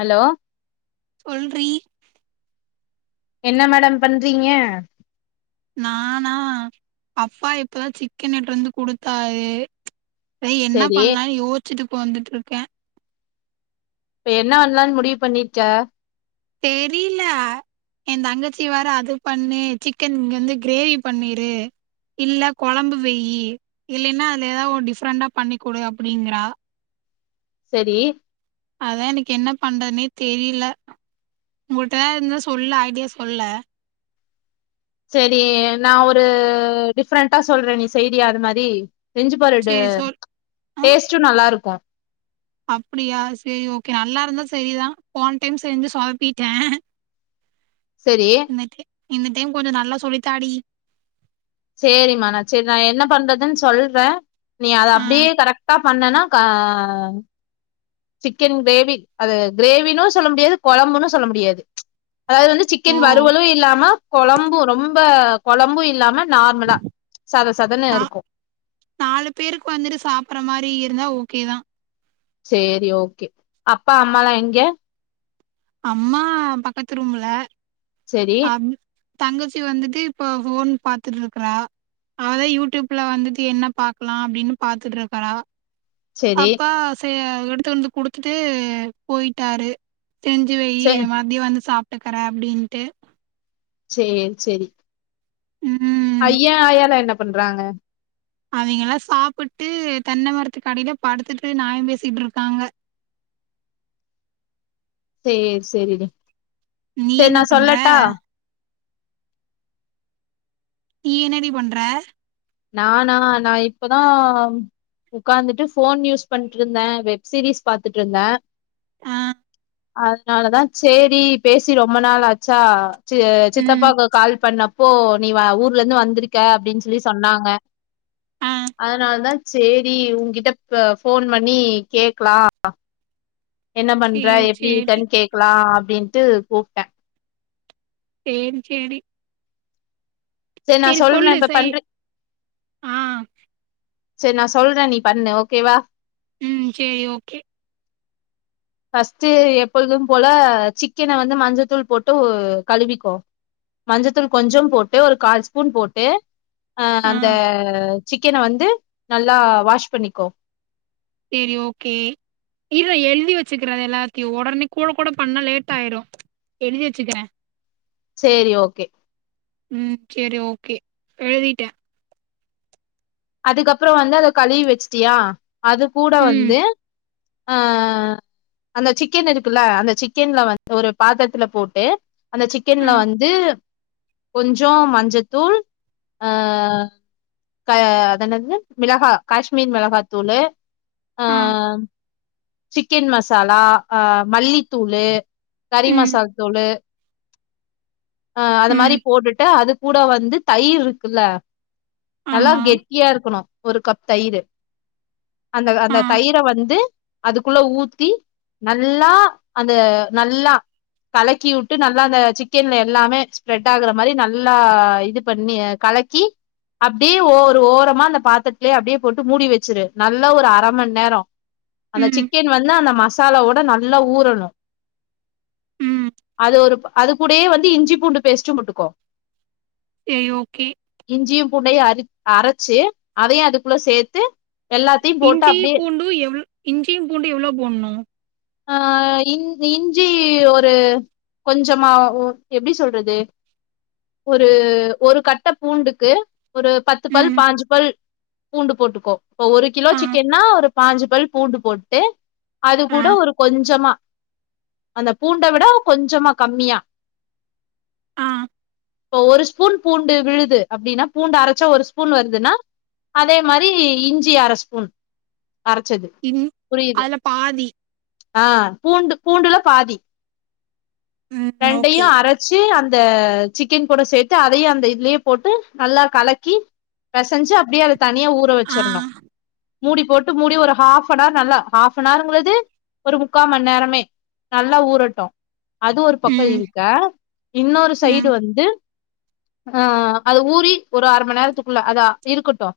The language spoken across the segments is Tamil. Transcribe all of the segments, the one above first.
ஹலோ சொல்றி என்ன மேடம் பண்றீங்க நானா அப்பா இப்பதா சிக்கன் எட்துட் வந்து குடுத்தாரு அதா என்ன செரி பண்ணலானு யோச்சுட்டு ஒக்காந்துட்ருக்கே இப்ப என்ன பண்ணலானு முடிவு பண்ணிருக்க தெரில எயா தங்கச்சி வேற அது பண்ணு சிக்கன் வந்து க்ரேவி பண்ணிரு இல்ல கொழம்பு வெய்யி இல்லன்னா அதுல எதா ஒரு டிஃப்ரெண்டா பண்ணிக்குடு அப்டீங்கிறா செரி அதா எனக்கு என்ன பண்றதுன்னே தெரில உங்கள்ட்ட எதாருந்தா சொல்லே ஐடியா சொல்லே சேரி நா ஒரு டிஃப்ரெண்டா சொல்றே நீ செய்றீயா அது மாரி செஞ்சு பாரு இடு சேரி சொல் டேஸ்ட்டோ நல்லாருக்கோ அப்புடியா சேரி ஓகே நல்லாருந்தா செரிதா போன டைம் செஞ்சு சொதப்பிட்டே செரி இந்த டெய் இந்த டைம் கொஞ்சோ நல்லா சொல்லித் தா டி சேரிமா நா சேரி நா என்ன பண்றதுன்னு சொல்றே நீ அத ஆ அப்டியே கரெக்ட்டா பண்ணனா ஆ சிக்கன் கிரேவி அது கிரேவினோ சொல்ல முடியாது கொழம்புனு சொல்ல முடியாது அதாவது வந்து ஓ சிக்கன் வறுவலு இல்லாம கொழம்பு ரொம்ப கொழம்பு இல்லாம நார்மலா சத சதன்னு நா இருக்கோ நாலு பேருக்கு வந்துட்டு சாப்புற மாரி இருந்தா ஓகே தா சேரி ஓகே அப்பா அம்மாலா எங்க அம்மா பக்கத்து ரூமுல செரி அப் தங்கச்சி வந்துட்டு இப்ப ஃபோன் பாத்துட்ருக்குறா அதா யூ டியூப்ல வந்துட்டு என்ன பாக்கலா அப்டின்னு பாத்துட்ருக்கறா செரி அப்பா ச எடுத்து வந்து குடுத்துட்டு போய்ட்டாரு செஞ்சி வெய்யி செ மதியோ வந்து சாப்ட்டுக்குறே அப்டீன்ட்டு சேர் செரி ம் ஐயா ஆயாலா என்ன பண்றாங்க அவிங்கலா சாப்புட்டு தென்ன மரத்துக்கடில படுத்துட்டு நாயம் பேசிட்ருக்காங்க சேர் செரி டீ நீ செரி என்ன நா பண்ற சொல்லட்டா நீ என்னடி பண்ற நானா நா இப்பதா ஒக்காந்துட்டு ஃபோன் யூஸ் பண்ட்ருந்த வெப் சீரீஸ் பாத்துட்ருந்த ஆ அதனாலதா சேரி பேசி ரொம்ப நாளாச்சா சி ம் சித்தப்பாக்கு கால் பண்ண இப்போ நீ வ ஊர்ல இருந்து வந்திருக்க அப்டீன்னு சொல்லி சொன்னாங்க ஆ அதனால தா சேரி ஊ கிட்ட ப ஃபோன் பண்ணி கேக்லா என்ன பண்ற சேரி எப்டி சேரி இருக்கன் கேக்லா அப்டீன்ட்டு கூப்ட்ட தேன் சேடி நா செரி சொல்றே சொல்லு இப்ப செய் பண்றே ஆ செரி நா சொல்ற நீ பண்ணு ஓகேவா ம் செரி ஓகே ஃபர்ஸ்ட்டு எப்பொழுதும் போல சிக்கன வந்து மஞ்சத்தூள் போட்டு கழுவிக்கோ மஞ்சத்தூள் கொஞ்சோம் போட்டு ஒரு கால் ஸ்பூன் போட்டு ஆ அந்த சிக்கன வந்து நல்லா வாஷ் பண்ணிக்கோ செரி ஓகே இல்ல எழுதி வெச்சுக்கறது எல்லாத்தையு ஒடனே கூட கூட பண்ணா லேட்டாயிடோ எழுதி வெச்சுக்கிற செரி ஓகே ம் செரி ஓகே எழுதிட்ட அதுக்கப்புறோ வந்து அத கழுவி வெச்சுட்டியா அது கூட ம் வந்து அ அந்த சிக்கன் இருக்குல்ல அந்த சிக்கன்ல வ ஒரு பாத்தரத்துல போட்டு அந்த ஆ சிக்கன்ல வந்து கொஞ்சோ மஞ்சத்தூள் அ க அத என்னது மிளகா காஷ்மீர் மிளகாத்தூளு ஆ சிக்கன் மசாலா அ மல்லித்தூளு கறி ம் மசால் தூளு அ அது ம் மாரி போட்டுட்டு அது கூட வந்து தயிர் இருக்குல்ல நல்லா ஆமா கெட் இருக்கணு ஒரு கப் தயிறு அந்த அந்த ஆ தயிர வந்து அதுக்குள்ள ஊத்தி நல்லா அது நல்லா கலக்கிவூட்டு நல்லா அந்த சிக்கன்ல எல்லாமே ஸ்ப்ரெட் ஆகற மாரி நல்லா இது பண்ணி கலக்கி அப்டே ஓ ஒரு ஓரமா அந்த பாத்தரத்துலே அப்படியே போட்டு மூடி வெச்சுரு நல்லா ஒரு அரமண் நேரோ அந்த ம் சிக்கன் வந்து அந்த மசாலாவோட நல்லா ஊறணு ம் அது ஒரு அது கூடயே வந்து இஞ்சி பூண்டு பேஸ்ட்டு பொட்டுக்கோ ஏய் ஓகே இஞ்சியு பூண்டயு அரி அரைச்சி அதையு அதுக்குள்ள சேத்து எல்லாத்தையு போட்டு இஞ்சீ அப்டியே பூண்டு எவ்ளோ இஞ்சியு பூண்டு எவ்வளோ போடணு ஆ இன் இஞ்சி ஒரு கொஞ்சமா ஒ எப்டி சொல்றது ஒரு ஒரு கட்ட பூண்டுக்கு ஒரு பத் து பல் ம் பாஞ்சு பல் பூண்டு போட்டுக்கோ இப்போ ஒரு கிலோ ஆ சிக்கன்னா ஒரு பாஞ்சு பல் பூண்டு போட்டு அது ஆ கூட ஒரு கொஞ்சமா அந்த பூண்ட விட கொஞ்சமா கம்மியா ஆ இப்ப ஒரு ஸ்பூன் பூண்டு விழுது அப்டின்னா பூண்டு அரைச்சா ஒரு ஸ் பூன் வருதுன்னா அதே மாரி இஞ்சி அர ஸ்பூன் அரைச்சது இன் அதுல பாதி அ பூண்டு பூண்டுல பாதி ம் ரெண்டையு ஓகே அர ச்சு அந்த சிக்கன் கூட சேத்து அதையு அந்த இதுலயே போட்டு நல்லா கலக்கி பெசஞ்சு அப்படியே அது தனியா ஊற ஆ வெச்சரனு மூடி போட்டு மூடி ஒரு ஹாஃப் அனர் நல்லா ஹாஃப் அனருங்கிறது ஒரு முக்கா மண் நேரமே நல்லா ஊரட்டு அது ஒரு பக்கோ ம் இருக்க இன்னொரு ம் சைடு வந்து அ அது ஊறி ஒரு அரை மண் நேரத்துக்குள்ள அதா இருக்கட்டு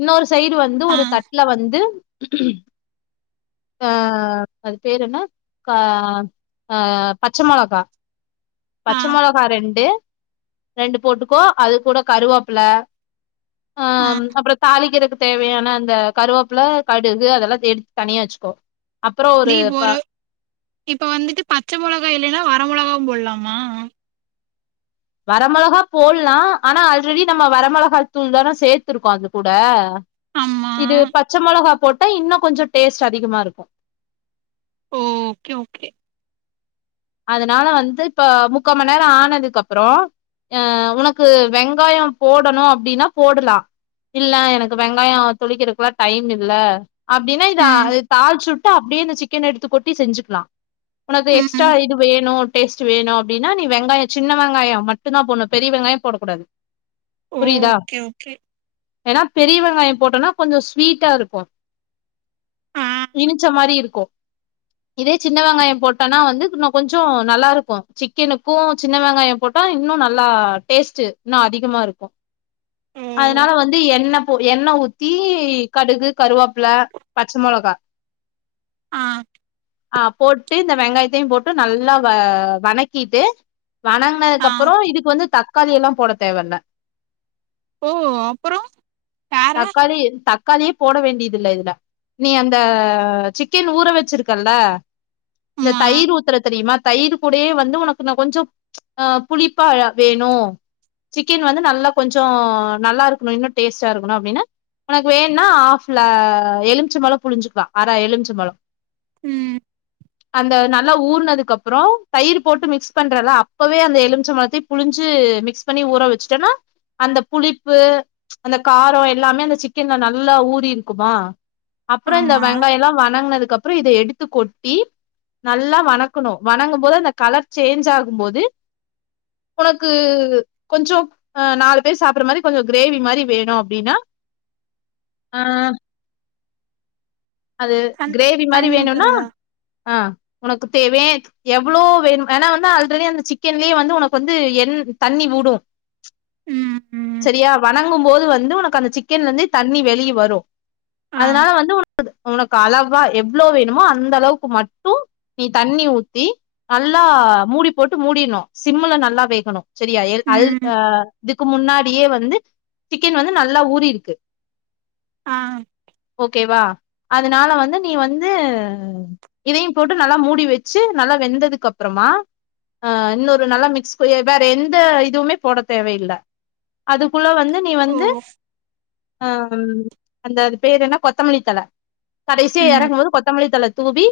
இன்னொரு சைடு வந்து ஆ ஒரு தட்டுல வந்து க அது பேரு என்ன கா அ பச்ச மொளகா ஆ பச்ச மொளகா ரெண்டு ரெண்டு போட்டுக்கோ அது கூட கருவேப்புல்ல அ ஆ அப்பறோ தாலிக்கிறது தேவையான அந்த கருவேப்புல கடுகு அதெல்லா எடுத்து தனியா வெச்சுக்கோ நீ போரு இப்ப வந்துட்டு பச்ச மொளகா இல்லைன்னா வர மொளகாவு போடலாமா வர மொளகா போடலா அனா அல்ரெடி நம்ம வரமொளகா தூள் தான சேர்த்துருக்கோ அது கூட ஆமா இது பச்ச மொளகா போட்டா இன்னு கொஞ்சோ டேஸ்ட் அதிகமா இருக்கு ம் ஓகே ஓகே அதனால வந்து இப்ப முக்கா மண் நேரோ ஆனதுக்கப்பறோ அ உனக்கு வெங்காயோ போடணு அப்டின்னா போடலா இல்ல எனக்கு வெங்காயோ தொளிக்றக்லா டைம் இல்ல அப்டின்னா இதா ம் ‌தாள்ச்சுட்டு அப்டியே இந்த சிக்கன எடுத்து கொட்டி செஞ்சுக்லா ஒனக்கு எக்ஸ் ட்டா ம் இது வேணு டேஸ்ட்டு வேணு அப்டின்னா நீ வெங்காயோ சின்ன வெங்காயோ மட்டுந்தா போட்ணு பெரிய வெங்காயோ போடக்கூடாது புரிதா ஓகே ஓகே ஏனா பெரிய வெங்காயோ போட்டோனா கொஞ்சோ ஸ்வீட்டாருக்கு ஆ இனிச்ச மாரி இருக்கு இதே சின்ன வெங்காயோ போட்டனா வந்து இன்னு கொஞ்சோ நல்லாருக்கு சிக்கனுக்கு சின்ன வெங்காயோ போட்டா இன்னு நல்லா டேஸ்ட்டு இன்னு அதிகமாருக்கு அதனால ஓ வந்து எண்ண போ எண்ண ஊத்தி கடுகு கருவாப்ல பச்ச மொளகா ஆ ஆ போட்டு இந்த வெங்காயத்தையு போ ட்டு நல்லா வ வணக்கிட்டு ஆ வணங்னதுக்கப்பறோ இதுக்கு வந்து த க்காளியெல்லா போட தேவல்ல ஓ அப்பறோ தக்காளி தக்காளியே போட வேண்டிதில்ல இதுல நீ அந்த சிக்கன் ஊற வச்சுருக்கல்ல இந்த ஆமா தயிர் ஊத்துற தெரிமா தயிர் கூடயே வந்து ஒனக்கு இன்னு கொஞ்சோ ஆ புளிப்பா வேணு சிக்கன் வந்து நல்லா கொஞ்சோ நல்லாருக்கணு இன்னு டேஸ்ட்டா இருக்கணு அப்டின்னா ஒனக்கு வேண்ணா ஹாஃப் ல எலுமிச்ச பழோ புழிஞ்சுக்லா அர எலுமிச்ச பழோ ம் அந்த நல்லா ஊற்ன துக்கப்பறோ தயிர் போட்டு மிக்ஸ் பண்றல அப்பவே அந்த எலுமிச்சம்பழத்தயு புழிஞ்சு மிக்ஸ் பண்ணி ஊற வச்சுட்டன்னா அந்த புளிப்பு அந்த காரோ எல்லாமே அந்த சிக்கன்ல நல்லா ஊறிருக்குமா அப்றோ இந்த ஆமா வெங்காயல்லா வணங்னதுக்கப்றோ இத எடுத்து கொட்டி நல்லா வண க்கணு வணங்கம்போது அந்த கலர் சேஞ்ச்சாகும்போது ஒனக்கு கொஞ்சோ ஆ நாலு பேரு சாப்புற மாரி கொஞ்சோ கிரேவி மாரி வேணு அப்டின்னா ஆ அது தண் க்ரேவி மாரி தண்ணி வேணுனா ஊத்துறதா ஆ ஒனக்கு தேவே எவ்ளோ வேணு ஏனா வந்து ஆல்ரெடி அந்த சிக்கன்லயே வந்து ஒனக்கு வந்து எண் தண்ணி வுடு ம் ம் செரியா வணங்கம்போது வந்து ஒனக்கு அந்த சிக்கன்லந்தே தண்ணி வெளிய வரு ஆ அதனால வந்து ஒ ஒனக்கு அளவா எவ்ளோ வேணுமோ அந்தளவுக்கு மட்டு நீ தண்ணி ஊத்தி நல்லா மூடி போட்டு மூடிணு சிம்முல நல்லா வேகணு செரியா எல் அல் ம் ஆ இதுக்கு முன்னாடியே வந்து சிக்கன் வந்து நல்லா ஊறிருக்கு ஆ ஓகேவா அதனால வந்து நீ வந்து இதையு போட்டு நல்லா மூடி வச்சு நல்லா வெந்ததுக்கப்றமா ஆ இன்னொரு நல்லா மிக்ஸ் வேற எந்த இதுவ்மே போட தேவயில்ல அதுக்குள்ள வந்து நீ ஓ வந்து ஆ ம் அந்த அது பேர் என்ன கொத்தமல்லி தழ கடைசியா ம் எறக்கும்போது கொத்தமல்லி தழ தூவி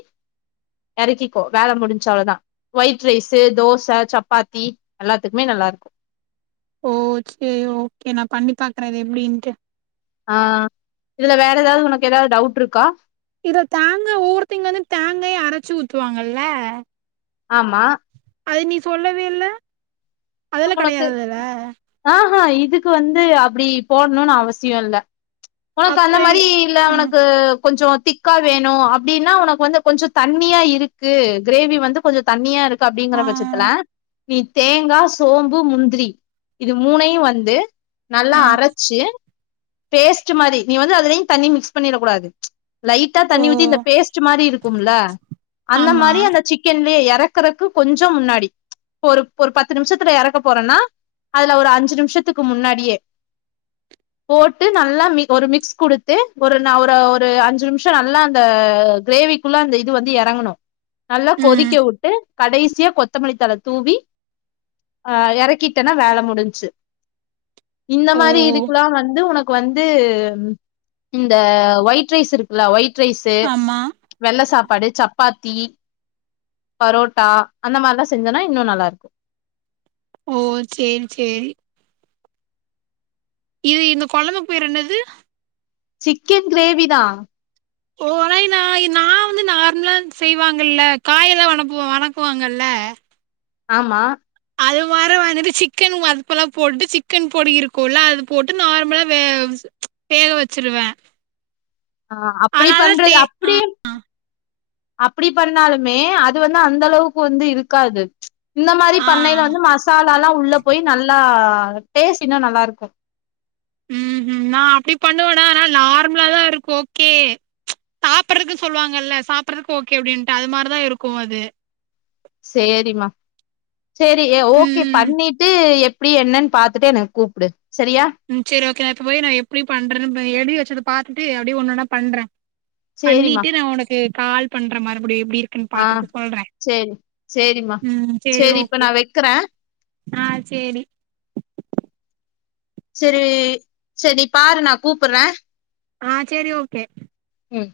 எறக்கிக்கோ வேல முடின்ச்சு அவ்ள தா வொய்ட் ரைஸு தோச சப்பாத்தி எல்லாத்துக்குமே நல்லாருக்கு ஓ சேரி ஓகே நா பண்ணி பாக்குறே இது எப்டின்ட்டு ஆ இதுல வேற எதாவ்து ஒனக்கு எதாவ்து டவுட்ருக்கா இத தேங்கா ஒவ்வொருத்தைங்க வந்து தேங்காய அரச்சு ஊத்துவாங்கல்ல ஆமா அது நீ சொல்லவே இல்ல அதெல்லா உங்களுக்கு கெடையாதுல்ல ஆஹ இதுக்கு வந்து அப்டி போடணுனு அவசியோ இல்ல உனக்கு அந்த அப்றோ மாரி இல்ல ம் உனக்கு கொஞ்சோ திக் க்கா வேணு அப்டின்னா உனக்கு வந்து கொஞ்ச தண்ணியா இருக்கு கிரேவி வந்து கொஞ்ச தண்ணியா இரு அப்டிங்கிற ஆ பட்சத்துல நீ தேங்கா சோம்பு முந்திரி இது மூணையு வந்து நல்லா ஆ அரைச்சு பேஸ்ட் மாரி நீ வந்து அதுலயு தண்ணி மிக்ஸ் பண்ணிடக் கூடாது லைட்டா ஓ தண்ணி ஊத்தி இந்த பேஸ்ட் மாரி இருக்கும்ல அந்த ஆமா மாரி அந்த சிக்கன்லே இற க்கறக்கு கொஞ்ச முன்னாடி ஒரு ஒரு பத்து நிமிஷத்துல இறக்க போறோன்னா அதுல ஒரு அஞ்சு நிமிஷத்துக்கு முன்னாடியே போட்டு நல்லா மி ஒரு மிக்ஸ் குடுத்து ஒரு ந ஒரு ஒரு அஞ்சு நிமிஷ நல்லா அந்த கிரேவி ஃபுல்லா அந்த இது வந்து இறங்கணு நல்லா ம் கொதிக்க விட்டு கடைசியா கொத்த மல்லித்தலை தூவி ஆ இறக்கிட்டேன்னா வேலை முடிஞ்சு இந்த ஓ மாரி இதுக்குல்லா வந்து து உனக்கு வந்து இந்த ஒயிட் ரைஸ் இருக்குல்ல ஒயிட் ரைஸ் து ஆமா வெள்ள சாப்பாடு சப்பாத்தி பரோட்டா அந்த மாரிலா செஞ்சோன்னா இன்னு நல்லாருக்கு ஓ சேரி சேரி இது இந்த கொலம்பு பேர் என்னது சிக்கன் கிரேவி தா ஓ நய் நா வந்து நார்மலா செய்வாங்கல்ல காயெல்லா வணக்குவோ வணக்குவாங்கல்ல ஆமா அது மாரி வந்துட்டு சிக்கன் அதுப்பலா போட்டுட்டு சிக்கன் பொடி இருக்கும்ல அது போட்டு நார்மலா வேவ்ஸ் வேக வச்சிருவே ஆ அப்படி அதனால பண்றது டே அப்டி அப்டி பண்ணாலுமே அது வந்து அந்த அளவுக்கு வந்து இருக்காது இந்த மாரி ஆ பண்ணையில வந்து மசாலா எல்லா உள்ள போய் நல்லா டேஸ்ட் இன்னு நல்லா இருக்கு ம்ஹு நா அப்டி பண்ணுவேனா ஆனா நார்மலா தா இருக்கு ஓகே சாப்பிடறக்கு சொல்லுவாங்கல்ல சாப்பறக்கு ஓகே அப்டின்னுட்டு அது மாரிதா இருக்கு அது சேரிமா சேரி ஓகே ம் பண்ணிட்டு எப்டி என்னன்னு பாத்துட்டு எனக்கு கூப்டு சரியா ம் செரி ஓகே நா இப்ப போய் நா எப்டி பண்றேன்னு எழுதி வச்சத பாத்துட்டு அப்டி ஒண்ணு ஒண்ணா பண்றே சேரிம்மா பண்ணிட்டு நா உனக்கு கால் பண்றே மறுபடியு எப்டி இருக்குன்னு ஆ பாத்துட்டு சொல்றே சேரி சேரிம்மா ம் சரி சேரி இப்ப ஓகே நா வெக்கிறே ஆ சேரி சரி சேரி நீ பாரு நா கூப்புறே ஆ சேரி ஓகே ம்